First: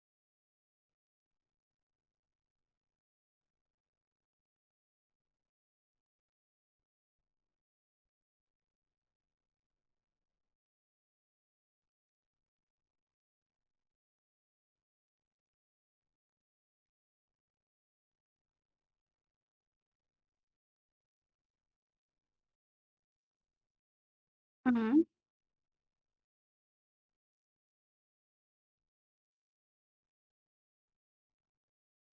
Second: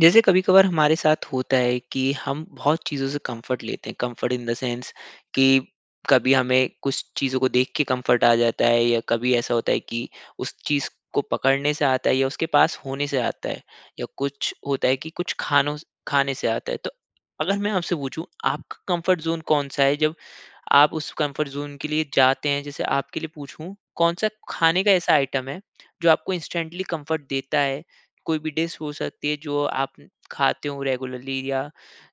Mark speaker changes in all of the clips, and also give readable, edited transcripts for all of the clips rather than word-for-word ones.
Speaker 1: जैसे कभी-कभार हमारे साथ होता है कि हम बहुत चीज़ों से कंफर्ट लेते हैं। कंफर्ट इन द सेंस कि कभी हमें कुछ चीज़ों को देख के कंफर्ट आ जाता है या कभी ऐसा होता है कि उस चीज़ को पकड़ने से आता है या उसके पास होने से आता है या कुछ होता है कि कुछ खानों स खाने से आता है। तो अगर मैं आपसे पूछूँ आपका कंफर्ट ज़ोन कौन-सा है जब आप उस कम्फर्ट ज़ोन के लिए जाते हैं, जैसे आपके लिए पूछूँ, कौन-सा खाने का
Speaker 2: हुँ।
Speaker 1: ऐसा आइटम है, जो आपको इंस्टेंटली कम्फर्ट देता है? कोई भी डिश हो सकती है, जो आप खाते हो रेगुलरली या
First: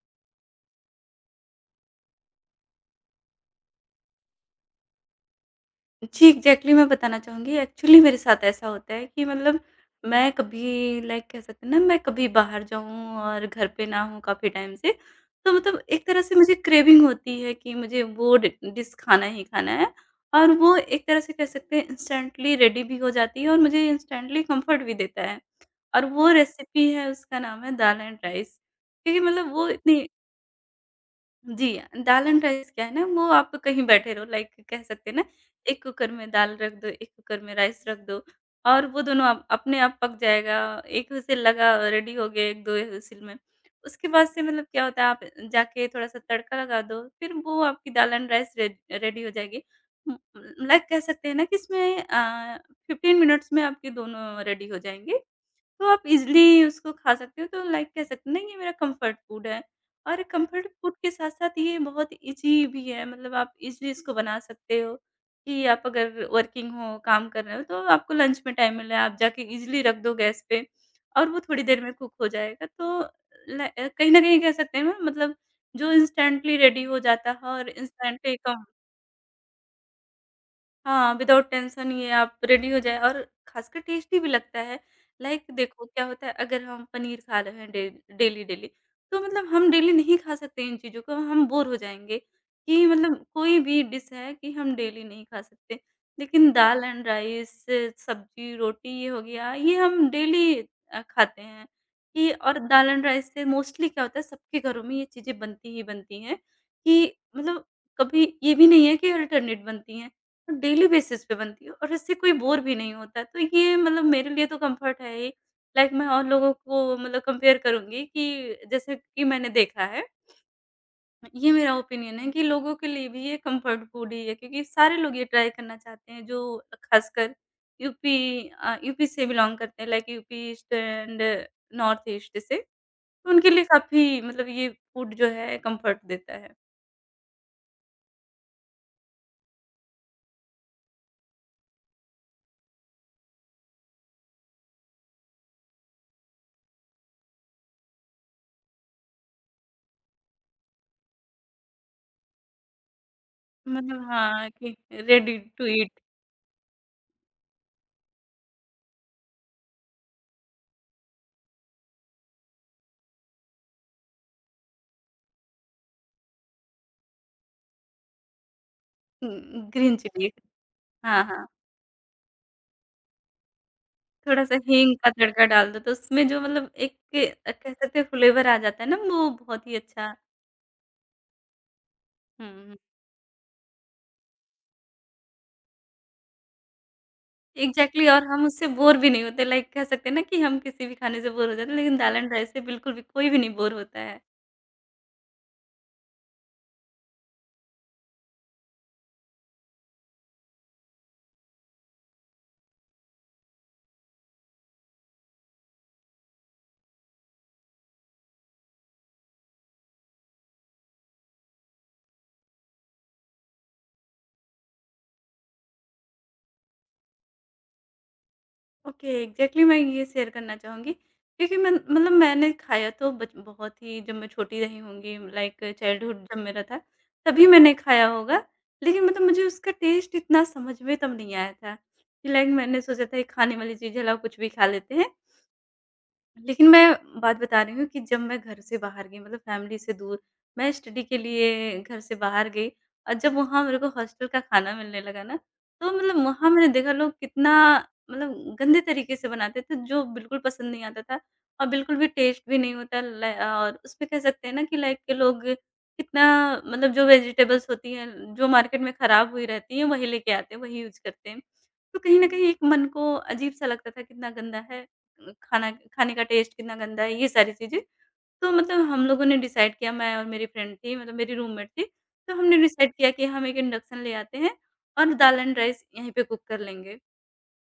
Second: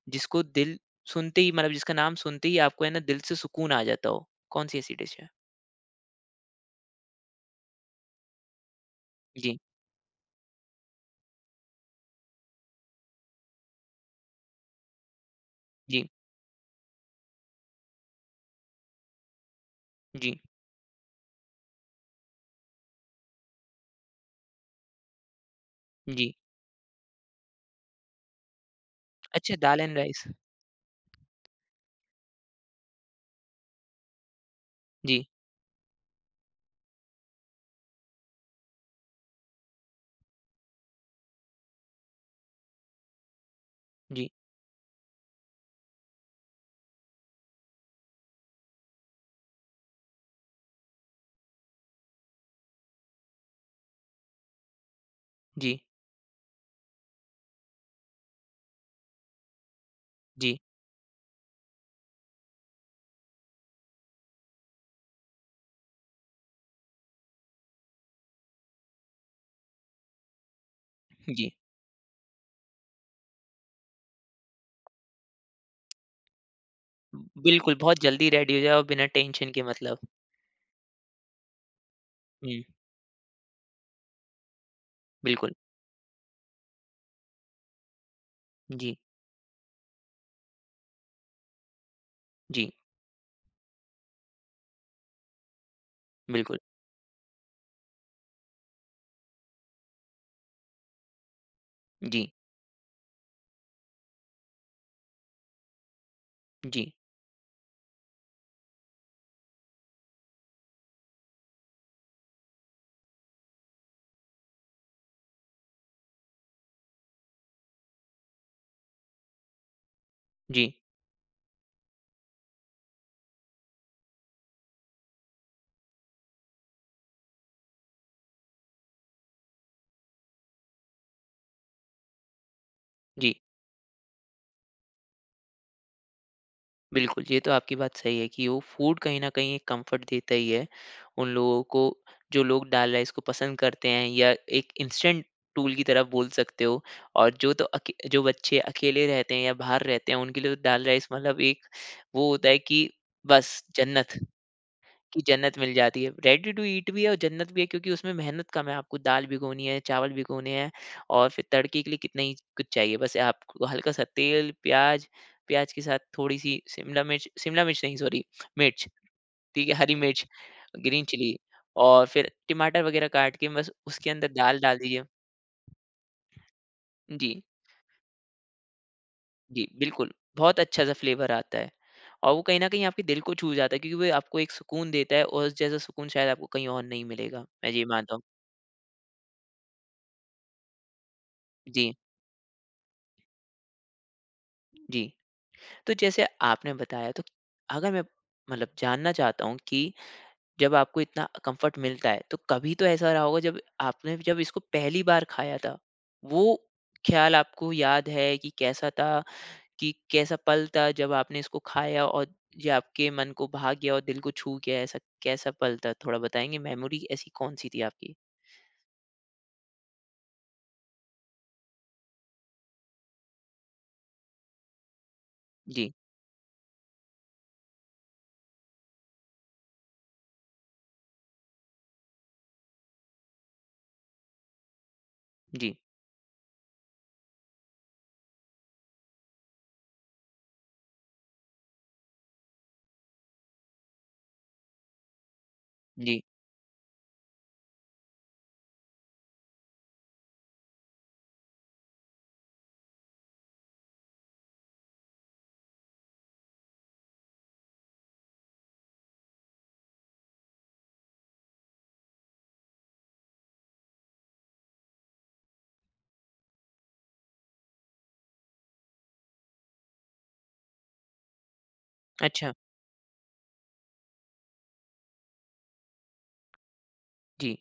Speaker 1: जिसको दिल सुनते ही मतलब जिसका नाम सुनते ही आपको है ना, दिल से सुकून आ जाता हो? कौन-सी ऐसी डिश है?
Speaker 2: जी, एग्ज़ैक्टली मैं बताना चाहूँगी। एक्चुअली मेरे साथ ऐसा होता है कि
Speaker 1: जी,
Speaker 2: मतलब मैं कभी लाइक कह सकते हैं ना मैं कभी बाहर जाऊँ और घर पे ना हूँ काफ़ी टाइम से, तो मतलब एक
Speaker 1: जी,
Speaker 2: तरह से मुझे क्रेविंग होती है कि मुझे वो डि डिश खाना ही खाना है
Speaker 1: जी,
Speaker 2: और वो एक तरह से कह सकते हैं इंस्टेंटली रेडी भी हो जाती है और मुझे इंस्टेंटली कम्फ़र्ट भी देता है। और वो
Speaker 1: जी।
Speaker 2: रेसिपी है, उसका नाम है दाल एंड राइस, क्योंकि मतलब
Speaker 1: अच्छा,
Speaker 2: वो
Speaker 1: दाल एंड
Speaker 2: इतनी।
Speaker 1: राइस।
Speaker 2: जी, दाल एंड राइस क्या है ना, वो आप कहीं बैठे रहो लाइक कह सकते हैं
Speaker 1: जी,
Speaker 2: ना, एक कुकर में दाल रख दो, एक कुकर में राइस रख दो और वो दोनों अप अपने आप पक जाएगा। एक व्हिसिल लगा रेडी हो गए 1-2 व्हिसिल में। उसके बाद
Speaker 1: जी,
Speaker 2: से मतलब क्या होता है, आप जाके थोड़ा-सा तड़का लगा दो, फिर वो आपकी dal and rice re ready हो जाएगी। उम, लाइक कह सकते हैं ना कि इसमें 15 मिनट्स में आपके दोनों रेडी हो जाएँगे।
Speaker 1: जी,
Speaker 2: तो आप इज़िली उसको खा सकते हो, तो लाइक कह सकते हैं ना, ये मेरा कम्फर्ट फूड है। और
Speaker 1: जी,
Speaker 2: कंफर्ट फूड के साथ-साथ ये बहुत ईज़ी भी है, मतलब आप ईज़िली इसको बना सकते हो कि आप अगर वर्किंग हो, काम कर रहे हो, तो आपको लंच में टाइम मिला है, आप जाके ईज़िली रख दो गैस पे और वो
Speaker 1: जी।
Speaker 2: थोड़ी देर में कुक हो जाएगा। तो कहीं न कहीं कह सकते हैं ना, मतलब जो इंस्टेंटली रेडी हो जाता है और
Speaker 1: बिल्कुल, बहुत जल्दी
Speaker 2: इंस्टेंटली
Speaker 1: रेडी हो
Speaker 2: कम
Speaker 1: जाए और बिना टेंशन के मतलब।
Speaker 2: हाँ, विदाउट टेंशन ये आप
Speaker 1: हुँ,
Speaker 2: रेडी हो जाए और खासकर टेस्टी भी लगता है। लाइक
Speaker 1: बिल्कुल।
Speaker 2: देखो क्या होता है अगर हम पनीर खा रहे हैं डे डेली, डेली,
Speaker 1: जी,
Speaker 2: तो मतलब हम डेली नहीं खा सकते इन चीज़ों को, हम बोर हो जाएँगे
Speaker 1: जी,
Speaker 2: कि मतलब कोई भी डिश है कि हम डेली नहीं खा सकते। लेकिन
Speaker 1: बिल्कुल।
Speaker 2: दाल एंड राइस, सब्ज़ी, रोटी ये हो गया, ये हम डेली खाते हैं
Speaker 1: जी,
Speaker 2: कि और दाल एंड राइस से मोस्टली क्या होता है, सबके घरों में ये चीज़ें बनती ही बनती हैं
Speaker 1: जी।
Speaker 2: कि मतलब कभी ये भी नहीं है कि अल्टरनेट बनती हैं। डेली बेसिस पे बनती है और इससे कोई बोर भी नहीं होता है। तो ये मतलब मेरे लिए तो कम्फर्ट है ही। लाइक मैं और लोगों को मतलब कंपेयर करूँगी कि जैसे कि मैंने देखा है,
Speaker 1: जी,
Speaker 2: ये मेरा ओपिनियन है कि लोगों के लिए भी ये कम्फर्ट फूड ही है क्योंकि सारे लोग ये ट्राई करना चाहते हैं, जो ख़ासकर यूपी से बिलॉन्ग करते हैं, like UP east and north east से। तो
Speaker 1: जी।
Speaker 2: उनके लिए काफ़ी मतलब ये फूड जो है कम्फर्ट देता है।
Speaker 1: बिल्कुल, ये तो आपकी बात सही है कि वो फ़ूड कहीं न कहीं एक कम्फ़र्ट देता ही है, उन लोगों को जो लोग दाल राइस को पसंद करते हैं या एक इंस्टेंट टूल की तरह बोल सकते हो। और जो बच्चे अकेले रहते हैं या बाहर रहते हैं, उनके लिए तो दाल राइस मतलब एक वो होता है कि बस
Speaker 2: मतलब
Speaker 1: जन्नत।
Speaker 2: हाँ, कि
Speaker 1: की
Speaker 2: रेडी
Speaker 1: जन्नत
Speaker 2: टू
Speaker 1: मिल
Speaker 2: ईट।
Speaker 1: जाती है। रेडी टू ईट भी है और जन्नत भी है क्योंकि उसमें मेहनत कम है। आपको दाल भिगोनी है, चावल भिगोने हैं और फिर तड़के के लिए कितना ही कुछ चाहिए। बस आपको हल्का-सा तेल, प्याज़, प्याज़ के साथ थोड़ी-सी शिमला मिर्च नहीं सॉरी मिर्च, ठीक
Speaker 2: हुँ,
Speaker 1: है? हरी
Speaker 2: ग्रीन
Speaker 1: मिर्च,
Speaker 2: चिली।
Speaker 1: ग्रीन
Speaker 2: हाँ,
Speaker 1: चिली
Speaker 2: हाँ।
Speaker 1: और फिर टमाटर वगैरह काट के बस उसके अंदर
Speaker 2: थोड़ा-सा
Speaker 1: दाल डाल
Speaker 2: हींग
Speaker 1: दीजिए।
Speaker 2: का तड़का डाल दो, तो उसमें जो मतलब एक
Speaker 1: जी,
Speaker 2: कह सकते हैं फ्लेवर आ जाता है ना, वो
Speaker 1: जी,
Speaker 2: बहुत ही
Speaker 1: बिल्कुल।
Speaker 2: अच्छा।
Speaker 1: बहुत अच्छा-सा फ्लेवर आता है और वो कहीं न
Speaker 2: हुँ,
Speaker 1: कहीं आपके दिल को छू जाता है क्योंकि वो आपको एक सुकून देता है और उस जैसा सुकून शायद आपको कहीं और नहीं मिलेगा। मैं ये
Speaker 2: एग्ज़ैक्टली,
Speaker 1: मानता हूँ।
Speaker 2: और हम उससे बोर भी नहीं होते, लाइक कह सकते हैं ना कि हम किसी भी खाने से बोर हो जाते हैं,
Speaker 1: जी।
Speaker 2: लेकिन दाल एंड राइस से बिल्कुल भी कोई भी नहीं बोर होता है।
Speaker 1: जी। तो जैसे आपने बताया तो अगर मैं मतलब जानना चाहता हूँ कि जब आपको इतना कम्फ़र्ट मिलता है, तो कभी तो ऐसा रहा होगा जब आपने जब इसको पहली बार खाया था, वो ख़्याल आपको याद है कि कैसा था? कि कैसा पल था जब आपने इसको खाया और ये आपके मन को भा गया और दिल को छू गया ऐसा कैसा पल था? थोड़ा बताएँगे मेमोरी ऐसी कौन-सी थी आपकी?
Speaker 2: ओके, एग्ज़ैक्टली मैं ये शेयर करना चाहूँगी, क्योंकि मैं मतलब मैंने खाया तो बच बहुत ही जब मैं छोटी रही होंगी, लाइक
Speaker 1: जी,
Speaker 2: चाइल्डहुड जब मेरा था, तभी मैंने खाया होगा। लेकिन मतलब मुझे उसका टेस्ट इतना समझ में तब नहीं आया था, कि लाइक मैंने सोचा था ये खाने वाली चीज़ है, लाओ कुछ भी खा लेते हैं।
Speaker 1: जी,
Speaker 2: लेकिन मैं बात बता रही हूँ कि जब मैं घर से बाहर गई, मतलब फैमिली से दूर, मैं स्टडी के लिए घर से बाहर गई और जब वहाँ मेरे को हॉस्टल का खाना मिलने लगा ना, तो
Speaker 1: जी।
Speaker 2: मतलब वहाँ मैंने देखा लोग कितना मतलब गंदे तरीके से बनाते थे, जो बिल्कुल पसंद नहीं आता था और बिल्कुल भी टेस्ट भी नहीं होता ल और उसमें कह सकते हैं ना कि लाइक के लोग कितना मतलब जो वेजिटेबल्स होती हैं, जो मार्केट में ख़राब हुई रहती हैं, वही लेके आते हैं, वही यूज़ करते हैं। तो कहीं न कहीं एक मन को अजीब-सा लगता था कितना गंदा है, खाना खाने का टेस्ट कितना गंदा है, ये सारी चीज़ें। तो मतलब हम लोगों ने डिसाइड किया, मैं और मेरी फ्रेंड थी, मतलब मेरी रूममेट थी, तो
Speaker 1: अच्छा।
Speaker 2: हमने डिसाइड किया कि हम एक इंडक्शन ले आते हैं और दाल एंड राइस यहीं पे कुक कर लेंगे।
Speaker 1: जी,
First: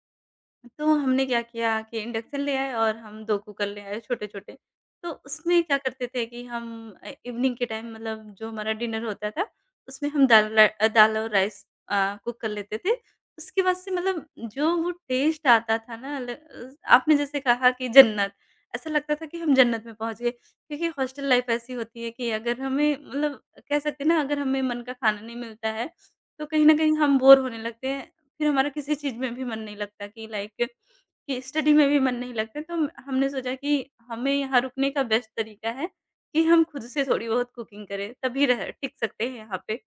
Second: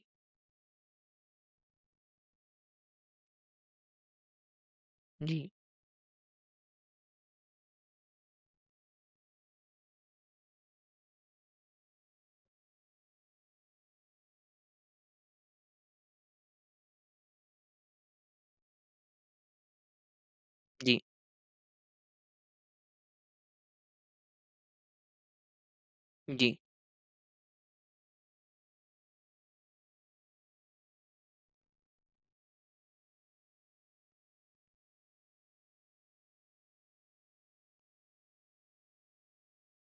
Speaker 2: तो हमने क्या किया कि इंडक्शन ले आए और हम 2 कुकर ले आए छोटे-छोटे। तो
Speaker 1: जी,
Speaker 2: उसमें क्या करते थे कि हम इवनिंग के टाइम मतलब जो हमारा डिनर होता था, उसमें हम दाल और राइस कुक कर लेते थे। उसके बाद से मतलब जो वो टेस्ट आता था ना, आपने जैसे कहा कि जन्नत, ऐसा लगता था कि हम जन्नत में पहुँच गए। क्योंकि
Speaker 1: जी,
Speaker 2: हॉस्टल लाइफ़ ऐसी होती है कि अगर हमें मतलब कह सकते हैं ना, अगर हमें मन का खाना नहीं मिलता है, तो
Speaker 1: जी,
Speaker 2: कहीं न कहीं हम बोर होने लगते हैं। फिर हमारा किसी चीज़ में भी मन नहीं लगता, कि लाइक कि स्टडी में भी मन नहीं लगता, तो हमने सोचा कि हमें यहाँ रुकने का बेस्ट तरीका है कि हम खुद से थोड़ी बहुत कुकिंग करें, तभी रह टिक सकते हैं यहाँ पे।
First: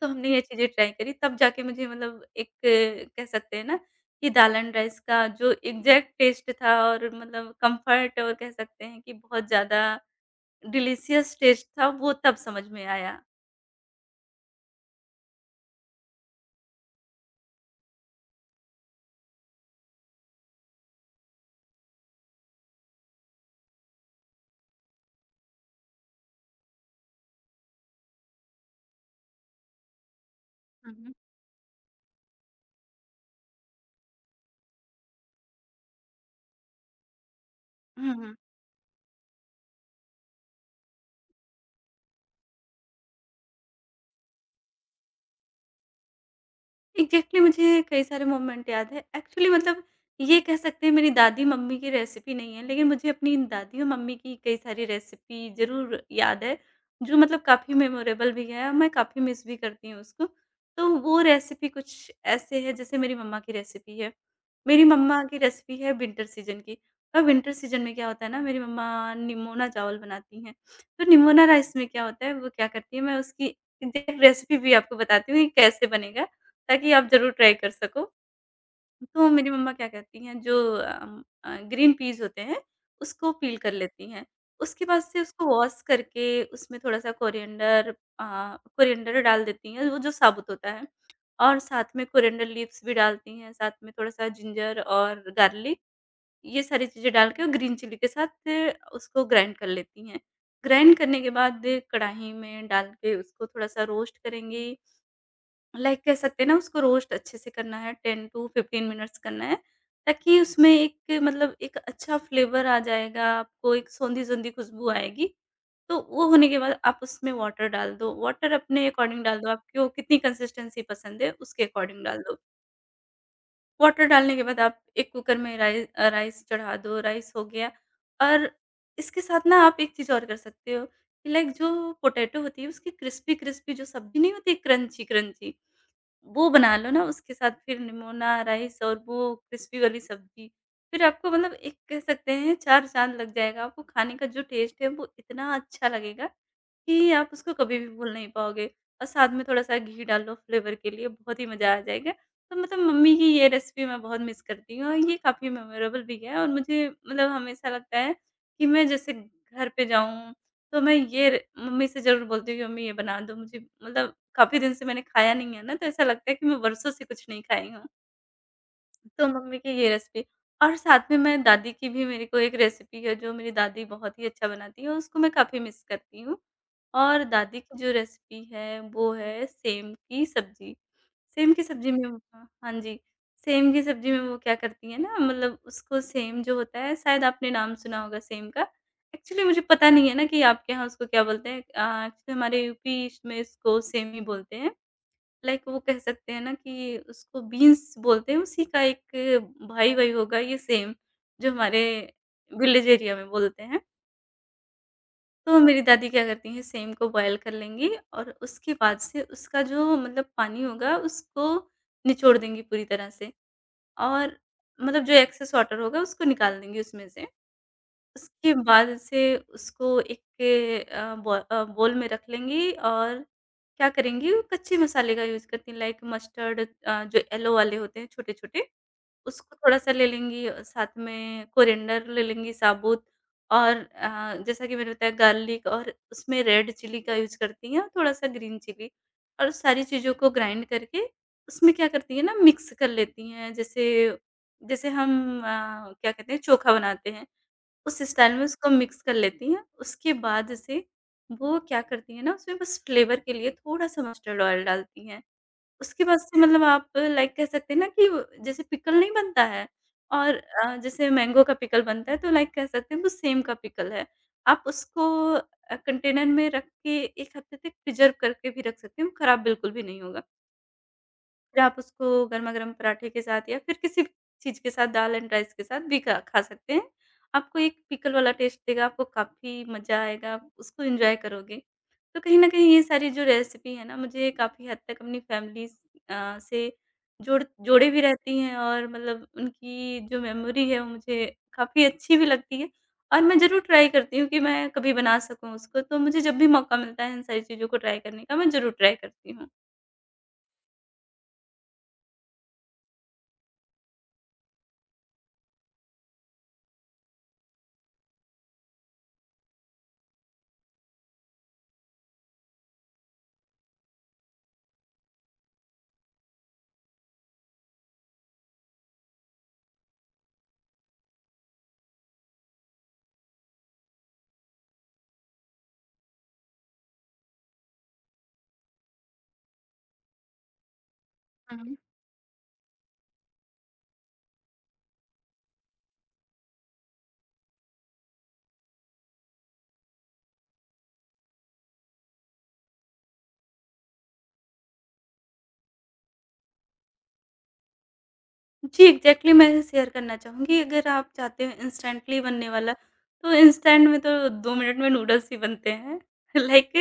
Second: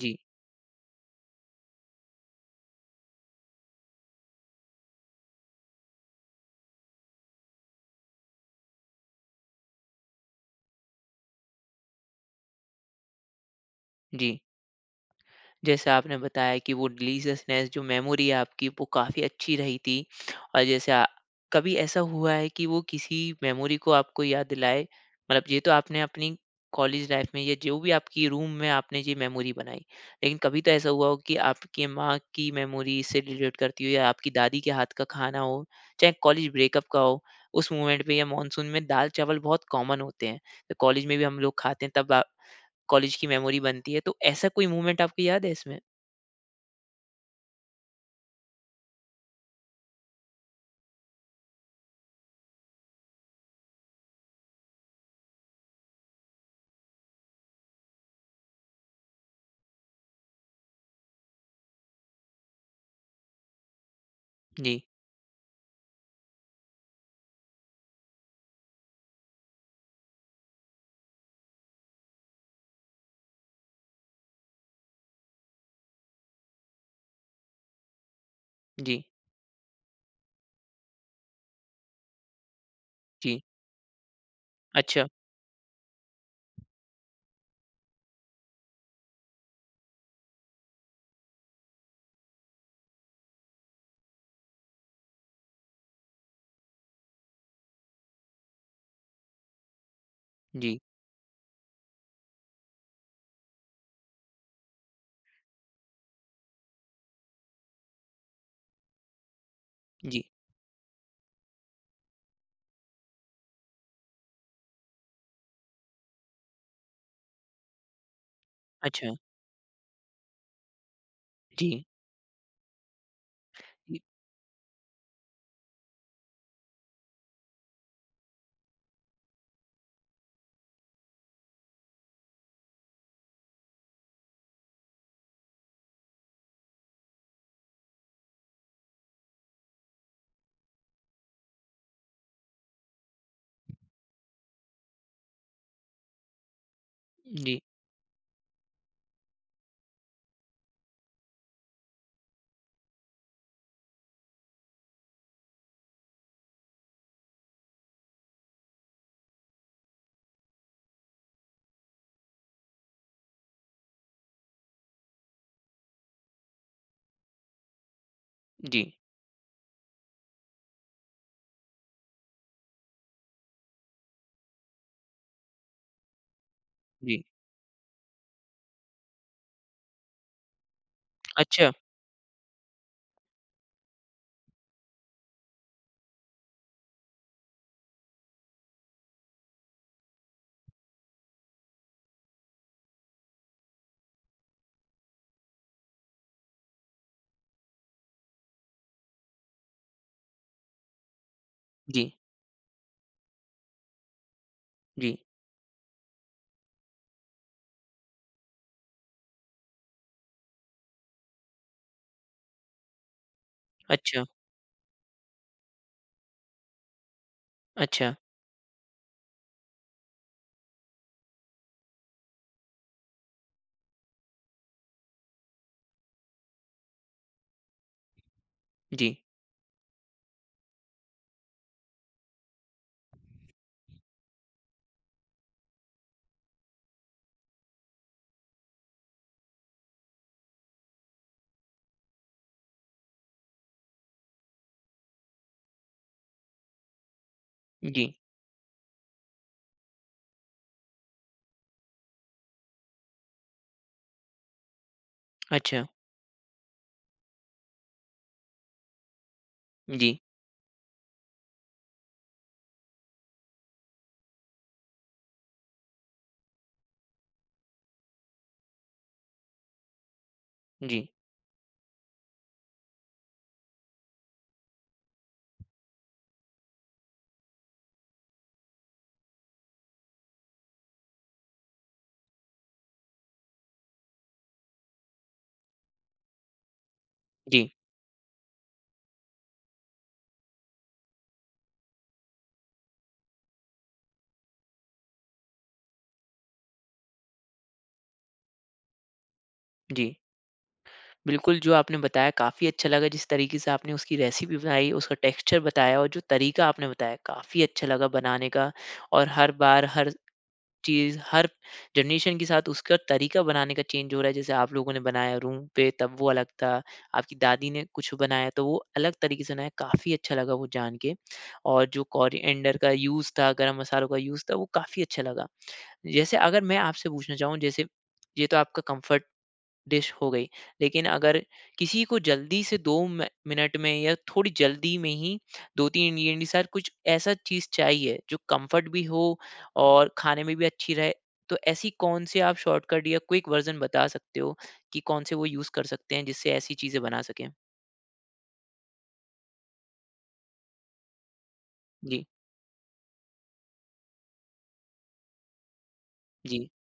Speaker 2: तो हमने ये चीज़ें ट्राई करी, तब जाके मुझे मतलब एक कह सकते हैं ना कि दाल एंड राइस का जो एग्जैक्ट टेस्ट था और मतलब कंफर्ट और कह सकते हैं कि बहुत ज़्यादा डिलीशियस टेस्ट था, वो तब समझ में आया।
Speaker 1: जी। जैसे आपने बताया कि वो डिलीशियसनेस जो मेमोरी है आपकी वो काफ़ी अच्छी रही थी। और जैसे आ कभी ऐसा हुआ है कि वो किसी मेमोरी को आपको याद दिलाए? मतलब ये तो आपने अपनी कॉलेज लाइफ़ में या जो भी आपकी रूम में आपने ये मेमोरी बनाई। लेकिन कभी तो ऐसा
Speaker 2: हुँ,
Speaker 1: हुआ
Speaker 2: हुँ।
Speaker 1: हो कि आपकी माँ की मेमोरी इससे रिलेट करती हो या आपकी दादी के हाथ का खाना हो, चाहे कॉलेज ब्रेकअप का हो, उस मोमेंट पे
Speaker 2: हुँ,
Speaker 1: या
Speaker 2: हुँ।
Speaker 1: मॉनसून में दाल-चावल बहुत कॉमन होते हैं। तो कॉलेज में भी हम लोग खाते हैं तब कॉलेज की मेमोरी बनती है। तो ऐसा कोई मोमेंट आपको याद है इसमें?
Speaker 2: एग्ज़ैक्टली मुझे कई सारे मोमेंट याद है। एक्चुअली मतलब ये कह सकते हैं मेरी दादी-मम्मी की रेसिपी नहीं है, लेकिन मुझे अपनी दादी और मम्मी की कई सारी रेसिपी ज़रूर याद है, जो मतलब काफ़ी मेमोरेबल भी है और मैं काफ़ी मिस भी करती हूँ उसको। तो वो रेसिपी कुछ ऐसे है जैसे मेरी मम्मा की रेसिपी है।
Speaker 1: जी,
Speaker 2: मेरी मम्मा की रेसिपी है विंटर सीज़न की और विंटर सीज़न में क्या होता है ना, मेरी मम्मा निमोना चावल बनाती हैं। तो निमोना राइस में क्या होता है, वो क्या करती है, मैं उसकी एग्ज़ैक्ट रेसिपी भी आपको बताती हूँ ये कैसे बनेगा, ताकि आप ज़रूर ट्राई कर सको।
Speaker 1: जी,
Speaker 2: तो मेरी मम्मा क्या कहती हैं, जो ग्रीन पीस होते हैं, उसको
Speaker 1: जी।
Speaker 2: पील कर लेती हैं। उसके बाद
Speaker 1: अच्छा,
Speaker 2: से उसको वॉश करके उसमें थोड़ा-सा कोरिएंडर कोरिएंडर डाल देती हैं, वो जो साबुत होता है, और साथ में कोरिएंडर लीव्स भी डालती हैं, साथ में थोड़ा-सा जिंजर और गार्लिक, ये सारी चीज़ें डाल के और ग्रीन चिली के साथ उसको ग्राइंड कर लेती हैं।
Speaker 1: जी,
Speaker 2: ग्राइंड करने के बाद कढ़ाई में डाल के उसको थोड़ा-सा रोस्ट करेंगी, लाइक कह सकते हैं ना, उसको रोस्ट अच्छे से करना है, 10 टू 15 मिनट्स करना है,
Speaker 1: जी,
Speaker 2: ताकि उसमें एक मतलब एक अच्छा फ्लेवर आ जाएगा, आपको एक सोंधी-सोंधी खुशबू आएगी। तो वो होने के बाद आप उसमें वाटर डाल दो, वाटर अपने
Speaker 1: अच्छा,
Speaker 2: अकॉर्डिंग डाल दो, आपको कितनी कंसिस्टेंसी पसंद है उसके
Speaker 1: जी,
Speaker 2: अकॉर्डिंग डाल दो।
Speaker 1: जी,
Speaker 2: वाटर डालने के बाद आप एक कुकर में राइस चढ़ा दो, राइस हो गया, और इसके साथ ना आप एक चीज़ और कर सकते हो कि लाइक जो पोटैटो होती है उसकी क्रिस्पी-क्रिस्पी जो सब्ज़ी, नहीं होती क्रंची-क्रंची, वो बना लो ना उसके साथ, फिर निमोना राइस और वो क्रिस्पी वाली सब्ज़ी। फिर आपको मतलब एक कह सकते हैं 4 चाँद लग जाएगा, आपको खाने का जो टेस्ट है वो इतना अच्छा लगेगा कि आप उसको
Speaker 1: जी,
Speaker 2: कभी भी भूल नहीं पाओगे, और साथ में थोड़ा-सा घी डाल लो फ्लेवर के लिए, बहुत ही मज़ा आ जाएगा। तो मतलब मम्मी की ये रेसिपी मैं बहुत मिस करती हूँ और ये काफ़ी मेमोरेबल भी है और मुझे मतलब हमेशा लगता है कि मैं जैसे घर पे जाऊँ, तो मैं ये र मम्मी से ज़रूर बोलती हूँ कि मम्मी ये बना दो मुझे, मतलब काफ़ी दिन से मैंने खाया नहीं है ना, तो ऐसा लगता है कि मैं वर्षों से कुछ नहीं खाई हूँ।
Speaker 1: जी,
Speaker 2: तो मम्मी की ये रेसिपी, और साथ में मैं दादी की भी मेरे को एक रेसिपी है जो मेरी दादी बहुत ही अच्छा बनाती है, उसको मैं काफ़ी मिस करती हूँ।
Speaker 1: जी,
Speaker 2: और दादी की जो रेसिपी है वो है सेम की सब्ज़ी। सेम की
Speaker 1: अच्छा,
Speaker 2: सब्ज़ी में वो, हाँ, हाँ जी, सेम की सब्ज़ी में वो क्या करती हैं ना, मतलब उसको सेम जो होता है, शायद आपने नाम सुना होगा सेम का। एक्चुअली मुझे पता नहीं है ना कि आपके यहाँ उसको क्या बोलते हैं? एक्चुअली हमारे यूपी ईस्ट में इसको सेम ही बोलते हैं। लाइक वो कह सकते हैं ना कि उसको बीन्स बोलते हैं, उसी का एक भाई-वाई होगा ये सेम, जो हमारे
Speaker 1: जी,
Speaker 2: विलेज एरिया में बोलते हैं।
Speaker 1: जी,
Speaker 2: तो मेरी दादी क्या करती हैं, सेम को बॉयल कर लेंगी और उसके बाद से उसका जो मतलब पानी होगा उसको निचोड़ देंगी पूरी तरह से,
Speaker 1: अच्छा,
Speaker 2: और मतलब जो एक्सेस वाटर होगा उसको निकाल देंगी उसमें से।
Speaker 1: अच्छा,
Speaker 2: उसके बाद से उसको एक बोल में रख लेंगी, और क्या करेंगी वो, कच्चे मसाले का यूज़ करती हैं, लाइक मस्टर्ड, जो येलो वाले होते हैं छोटे-छोटे,
Speaker 1: जी,
Speaker 2: उसको थोड़ा-सा ले लेंगी और साथ में कोरिएंडर ले लेंगी साबुत, और जैसा कि मैंने बताया गार्लिक, और उसमें रेड चिली का यूज़ करती हैं, और थोड़ा-सा ग्रीन चिली, और सारी चीज़ों को ग्राइंड करके उसमें क्या करती हैं ना, मिक्स कर लेती हैं। जैसे जैसे हम अ, क्या कहते हैं चोखा बनाते हैं, उस
Speaker 1: जी,
Speaker 2: स्टाइल में उसको मिक्स कर लेती हैं। उसके बाद जैसे वो क्या करती हैं ना, उसमें बस फ्लेवर के लिए थोड़ा-सा मस्टर्ड ऑयल डालती हैं।
Speaker 1: अच्छा,
Speaker 2: उसके बाद से मतलब आप लाइक कह सकते हैं ना, कि वो जैसे पिकल नहीं बनता है,
Speaker 1: जी,
Speaker 2: और जैसे मैंगो का पिकल बनता है, तो लाइक कह सकते हैं वो सेम का पिकल है। आप उसको कंटेनर में रख के 1 हफ्ते तक प्रिज़र्व करके भी रख सकते हैं, वो खराब बिल्कुल भी नहीं होगा।
Speaker 1: जी,
Speaker 2: फिर आप उसको गरमा-गरम पराठे के साथ या फिर किसी चीज़ के साथ, दाल एंड राइस के साथ भी खा खा सकते हैं। आपको एक पिकल वाला टेस्ट देगा, आपको काफ़ी मज़ा आएगा, आप उसको एन्जॉय करोगे। तो कहीं न कहीं ये सारी जो रेसिपी है ना, मुझे काफ़ी हद तक अपनी फैमिली से
Speaker 1: जी,
Speaker 2: जोड़े भी रहती हैं, और मतलब उनकी जो मेमोरी है वो मुझे काफ़ी अच्छी भी लगती है, और मैं ज़रूर ट्राई करती हूँ कि मैं कभी बना सकूँ उसको। तो मुझे जब भी मौका मिलता है इन सारी चीज़ों को ट्राई करने का, मैं ज़रूर ट्राई करती
Speaker 1: जी। बिल्कुल, जो आपने बताया काफ़ी अच्छा लगा जिस तरीके से आपने उसकी रेसिपी बनाई, उसका टेक्सचर बताया और जो तरीका आपने बताया, काफ़ी अच्छा लगा बनाने का और हर बार, हर चीज़ हर जनरेशन के साथ उसका तरीका बनाने का चेंज हो रहा है। जैसे आप लोगों ने बनाया रूम पे तब वो अलग था, आपकी दादी ने कुछ बनाया तो वो अलग तरीके से बनाया, काफ़ी अच्छा लगा वो जान के। और जो कोरिएंडर का यूज़ था, गरम मसालों का यूज़ था वो काफ़ी अच्छा लगा। जैसे अगर मैं आपसे पूछना चाहूँ जैसे ये तो आपका कम्फर्ट डिश हो गई। लेकिन अगर
Speaker 2: हूँ।
Speaker 1: किसी को जल्दी से 2 म मिनट में या थोड़ी जल्दी में ही 2-3 इंग्रीडिएंट के साथ कुछ ऐसा चीज़ चाहिए जो कम्फर्ट भी हो और खाने में भी अच्छी रहे, तो ऐसी कौन-सी आप शॉर्टकट या क्विक वर्ज़न बता सकते हो कि कौन से वो यूज़ कर सकते हैं जिससे ऐसी चीज़ें बना सकें?
Speaker 2: जी, एग्ज़ैक्टली, मैं शेयर करना चाहूँगी, अगर आप चाहते हो इंस्टेंटली
Speaker 1: जी,
Speaker 2: बनने वाला, तो इंस्टेंट में तो 2 मिनट में नूडल्स ही बनते हैं।
Speaker 1: जी,
Speaker 2: लाइक,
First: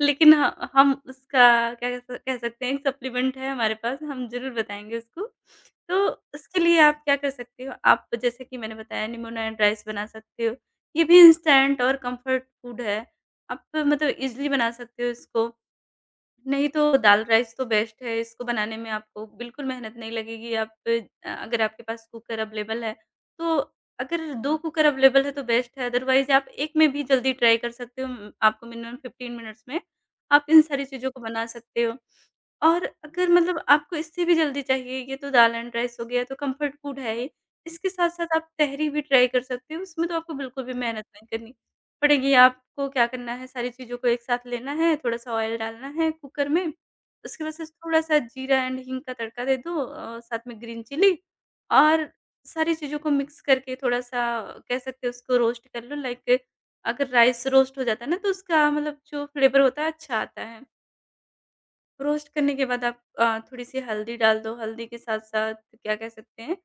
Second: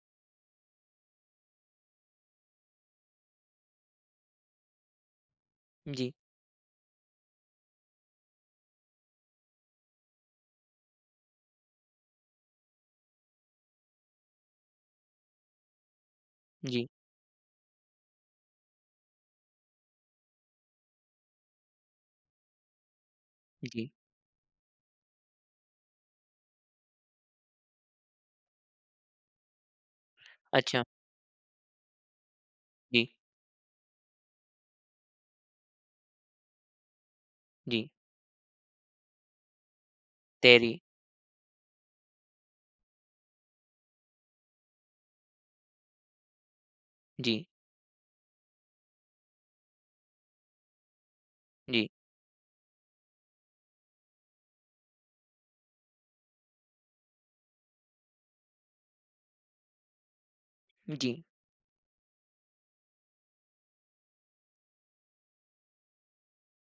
Speaker 2: लेकिन ह हम उसका क्या कह सकते हैं, एक सप्लीमेंट है हमारे पास, हम ज़रूर बताएँगे उसको। तो
Speaker 1: जी,
Speaker 2: उसके लिए आप क्या कर सकते हो, आप जैसे कि मैंने बताया, लेमोनेड राइस बना सकते हो। ये भी इंस्टेंट और कम्फर्ट फूड है। आप मतलब इज़िली बना सकते हो इसको। नहीं तो
Speaker 1: जी,
Speaker 2: दाल राइस तो बेस्ट है, इसको बनाने में आपको बिल्कुल मेहनत नहीं लगेगी। आप अगर आपके पास कुकर अवेलेबल है, तो
Speaker 1: जी।
Speaker 2: अगर 2 कुकर अवेलेबल है तो बेस्ट है, अदरवाइज़ आप एक में भी जल्दी ट्राई कर सकते हो। आपको मिनिमम 15 मिनट्स में आप इन
Speaker 1: अच्छा,
Speaker 2: सारी चीज़ों को बना सकते हो। और
Speaker 1: जी,
Speaker 2: अगर मतलब आपको इससे भी जल्दी चाहिए, ये तो दाल एंड राइस हो गया, तो कम्फर्ट फूड है ये।
Speaker 1: जी,
Speaker 2: इसके साथ-साथ आप तहरी भी ट्राई कर सकते हो, उसमें तो आपको बिल्कुल
Speaker 1: तहरी।
Speaker 2: भी मेहनत नहीं करनी पड़ेगी। आपको क्या करना है, सारी चीज़ों को एक साथ लेना है, थोड़ा-सा ऑयल डालना है कुकर में,
Speaker 1: जी,
Speaker 2: उसके बाद से थोड़ा-सा जीरा एंड हींग का तड़का दे दो, साथ में ग्रीन चिली,
Speaker 1: जी,
Speaker 2: और सारी चीज़ों को मिक्स करके थोड़ा-सा कह सकते हो उसको रोस्ट कर लो। लाइक अगर राइस रोस्ट हो जाता है ना, तो उसका मतलब जो फ्लेवर होता है अच्छा आता है।
Speaker 1: जी।
Speaker 2: रोस्ट करने के बाद आप थोड़ी-सी हल्दी डाल दो, हल्दी के साथ-साथ क्या कह सकते हैं,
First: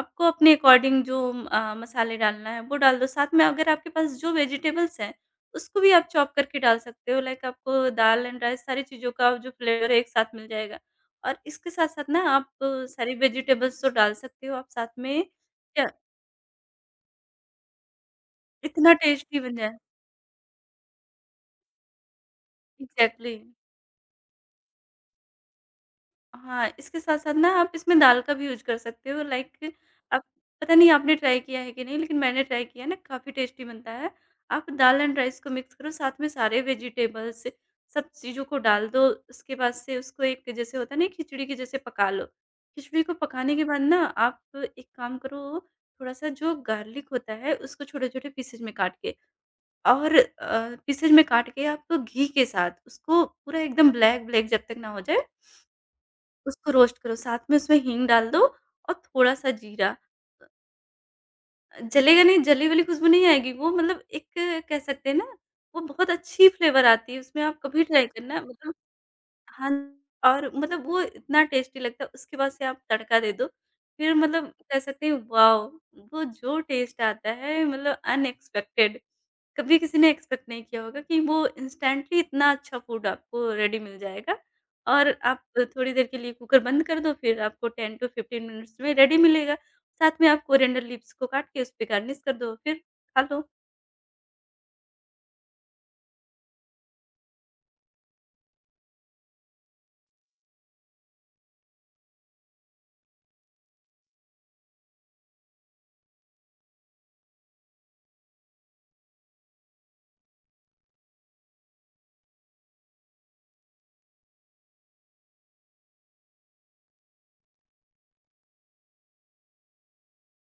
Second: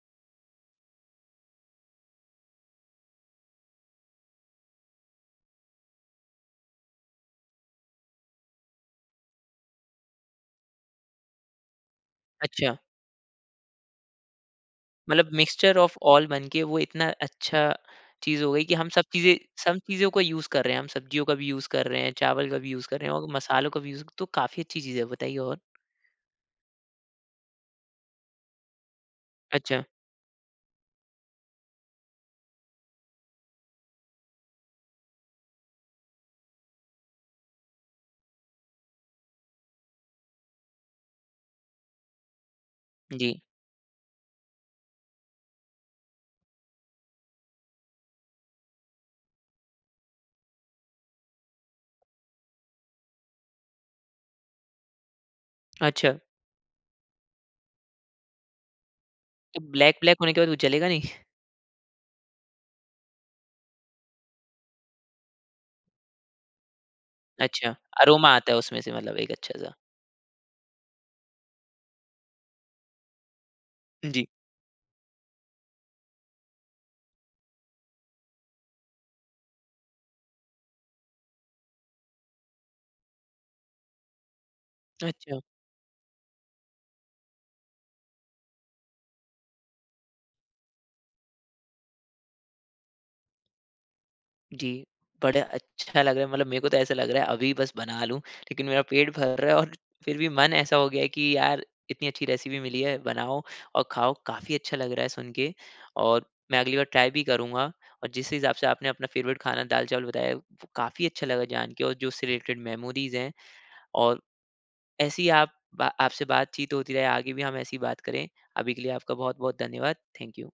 Speaker 2: आपको अपने अकॉर्डिंग जो मसाले डालना है वो डाल दो। साथ में अगर आपके पास जो वेजिटेबल्स हैं, उसको भी आप चॉप करके डाल सकते हो। लाइक आपको दाल एंड राइस सारी चीज़ों का जो फ्लेवर है एक साथ मिल जाएगा। और इसके साथ-साथ ना आप
Speaker 1: अच्छा।
Speaker 2: सारी वेजिटेबल्स तो डाल सकते हो, आप साथ में
Speaker 1: मतलब मिक्सचर
Speaker 2: क्या
Speaker 1: ऑफ ऑल बन के वो इतना अच्छा चीज़ हो गई कि हम
Speaker 2: इतना
Speaker 1: सब चीज़ें
Speaker 2: टेस्टी बन जाए।
Speaker 1: सब चीज़ों को यूज़ कर रहे हैं। हम सब्जियों का भी यूज़ कर रहे हैं, चावल का भी यूज़ कर रहे हैं और
Speaker 2: एग्ज़ैक्टली।
Speaker 1: मसालों का भी यूज़ तो काफ़ी अच्छी चीज़ है, बताइए और?
Speaker 2: हाँ, इसके साथ-साथ ना आप इसमें दाल का भी यूज़ कर सकते हो, लाइक
Speaker 1: अच्छा।
Speaker 2: आप, पता नहीं आपने ट्राई किया है कि नहीं, लेकिन मैंने ट्राई किया ना, काफ़ी टेस्टी बनता है। आप दाल एंड राइस को मिक्स करो, साथ में सारे वेजिटेबल्स, सब चीज़ों को डाल दो। उसके बाद से उसको एक, जैसे होता है ना खिचड़ी के जैसे पका लो। खिचड़ी को
Speaker 1: जी।
Speaker 2: पकाने के बाद ना आप एक काम करो, थोड़ा-सा जो गार्लिक होता है उसको छोटे-छोटे पीसेज़ में काट के, और पीसेज़ में काट के आप घी के साथ उसको पूरा एकदम ब्लैक-ब्लैक जब तक ना हो जाए
Speaker 1: अच्छा,
Speaker 2: उसको रोस्ट करो, साथ में उसमें हींग डाल दो और थोड़ा-सा
Speaker 1: तो ब्लैक
Speaker 2: जीरा।
Speaker 1: ब्लैक होने के बाद वो जलेगा नहीं?
Speaker 2: जलेगा नहीं, जली वाली खुशबू नहीं आएगी, वो मतलब एक, कह सकते हैं ना, वो बहुत अच्छी फ्लेवर आती है, उसमें आप
Speaker 1: अच्छा,
Speaker 2: कभी ट्राई
Speaker 1: अरोमा
Speaker 2: करना
Speaker 1: आता है
Speaker 2: मतलब।
Speaker 1: उसमें से मतलब एक
Speaker 2: हाँ,
Speaker 1: अच्छा-सा।
Speaker 2: और मतलब वो इतना टेस्टी लगता है, उसके बाद से आप तड़का दे दो। फिर
Speaker 1: जी।
Speaker 2: मतलब कह सकते हैं, वाओ! वो जो टेस्ट आता है मतलब अनएक्सपेक्टेड, कभी किसी ने एक्सपेक्ट नहीं किया होगा, कि वो इंस्टेंटली इतना अच्छा फूड आपको रेडी मिल जाएगा। और
Speaker 1: अच्छा।
Speaker 2: आप थोड़ी देर के लिए कुकर बंद कर दो, फिर आपको 10 टू 15 मिनट्स में रेडी मिलेगा। साथ में आप कोरिएंडर लीव्स को काट के उस पे गार्निश कर दो, फिर खा लो।
Speaker 1: जी, बड़ा अच्छा लग रहा है मतलब मेरे को तो ऐसा लग रहा है अभी बस बना लूँ, लेकिन मेरा पेट भर रहा है और फिर भी मन ऐसा हो गया है कि यार इतनी अच्छी रेसिपी मिली है, बनाओ और खाओ, काफ़ी अच्छा लग रहा है सुन के और मैं अगली बार ट्राई भी करूँगा और जिस हिसाब से आपने अपना फ़ेवरेट खाना दाल-चावल बताया, वो काफ़ी अच्छा लगा जान के और जो उससे रिलेटेड मेमोरीज़ हैं और ऐसे ही आप बा आपसे बातचीत होती रहे, आगे भी हम ऐसी बात करें। अभी के लिए आपका बहुत-बहुत धन्यवाद। Thank you.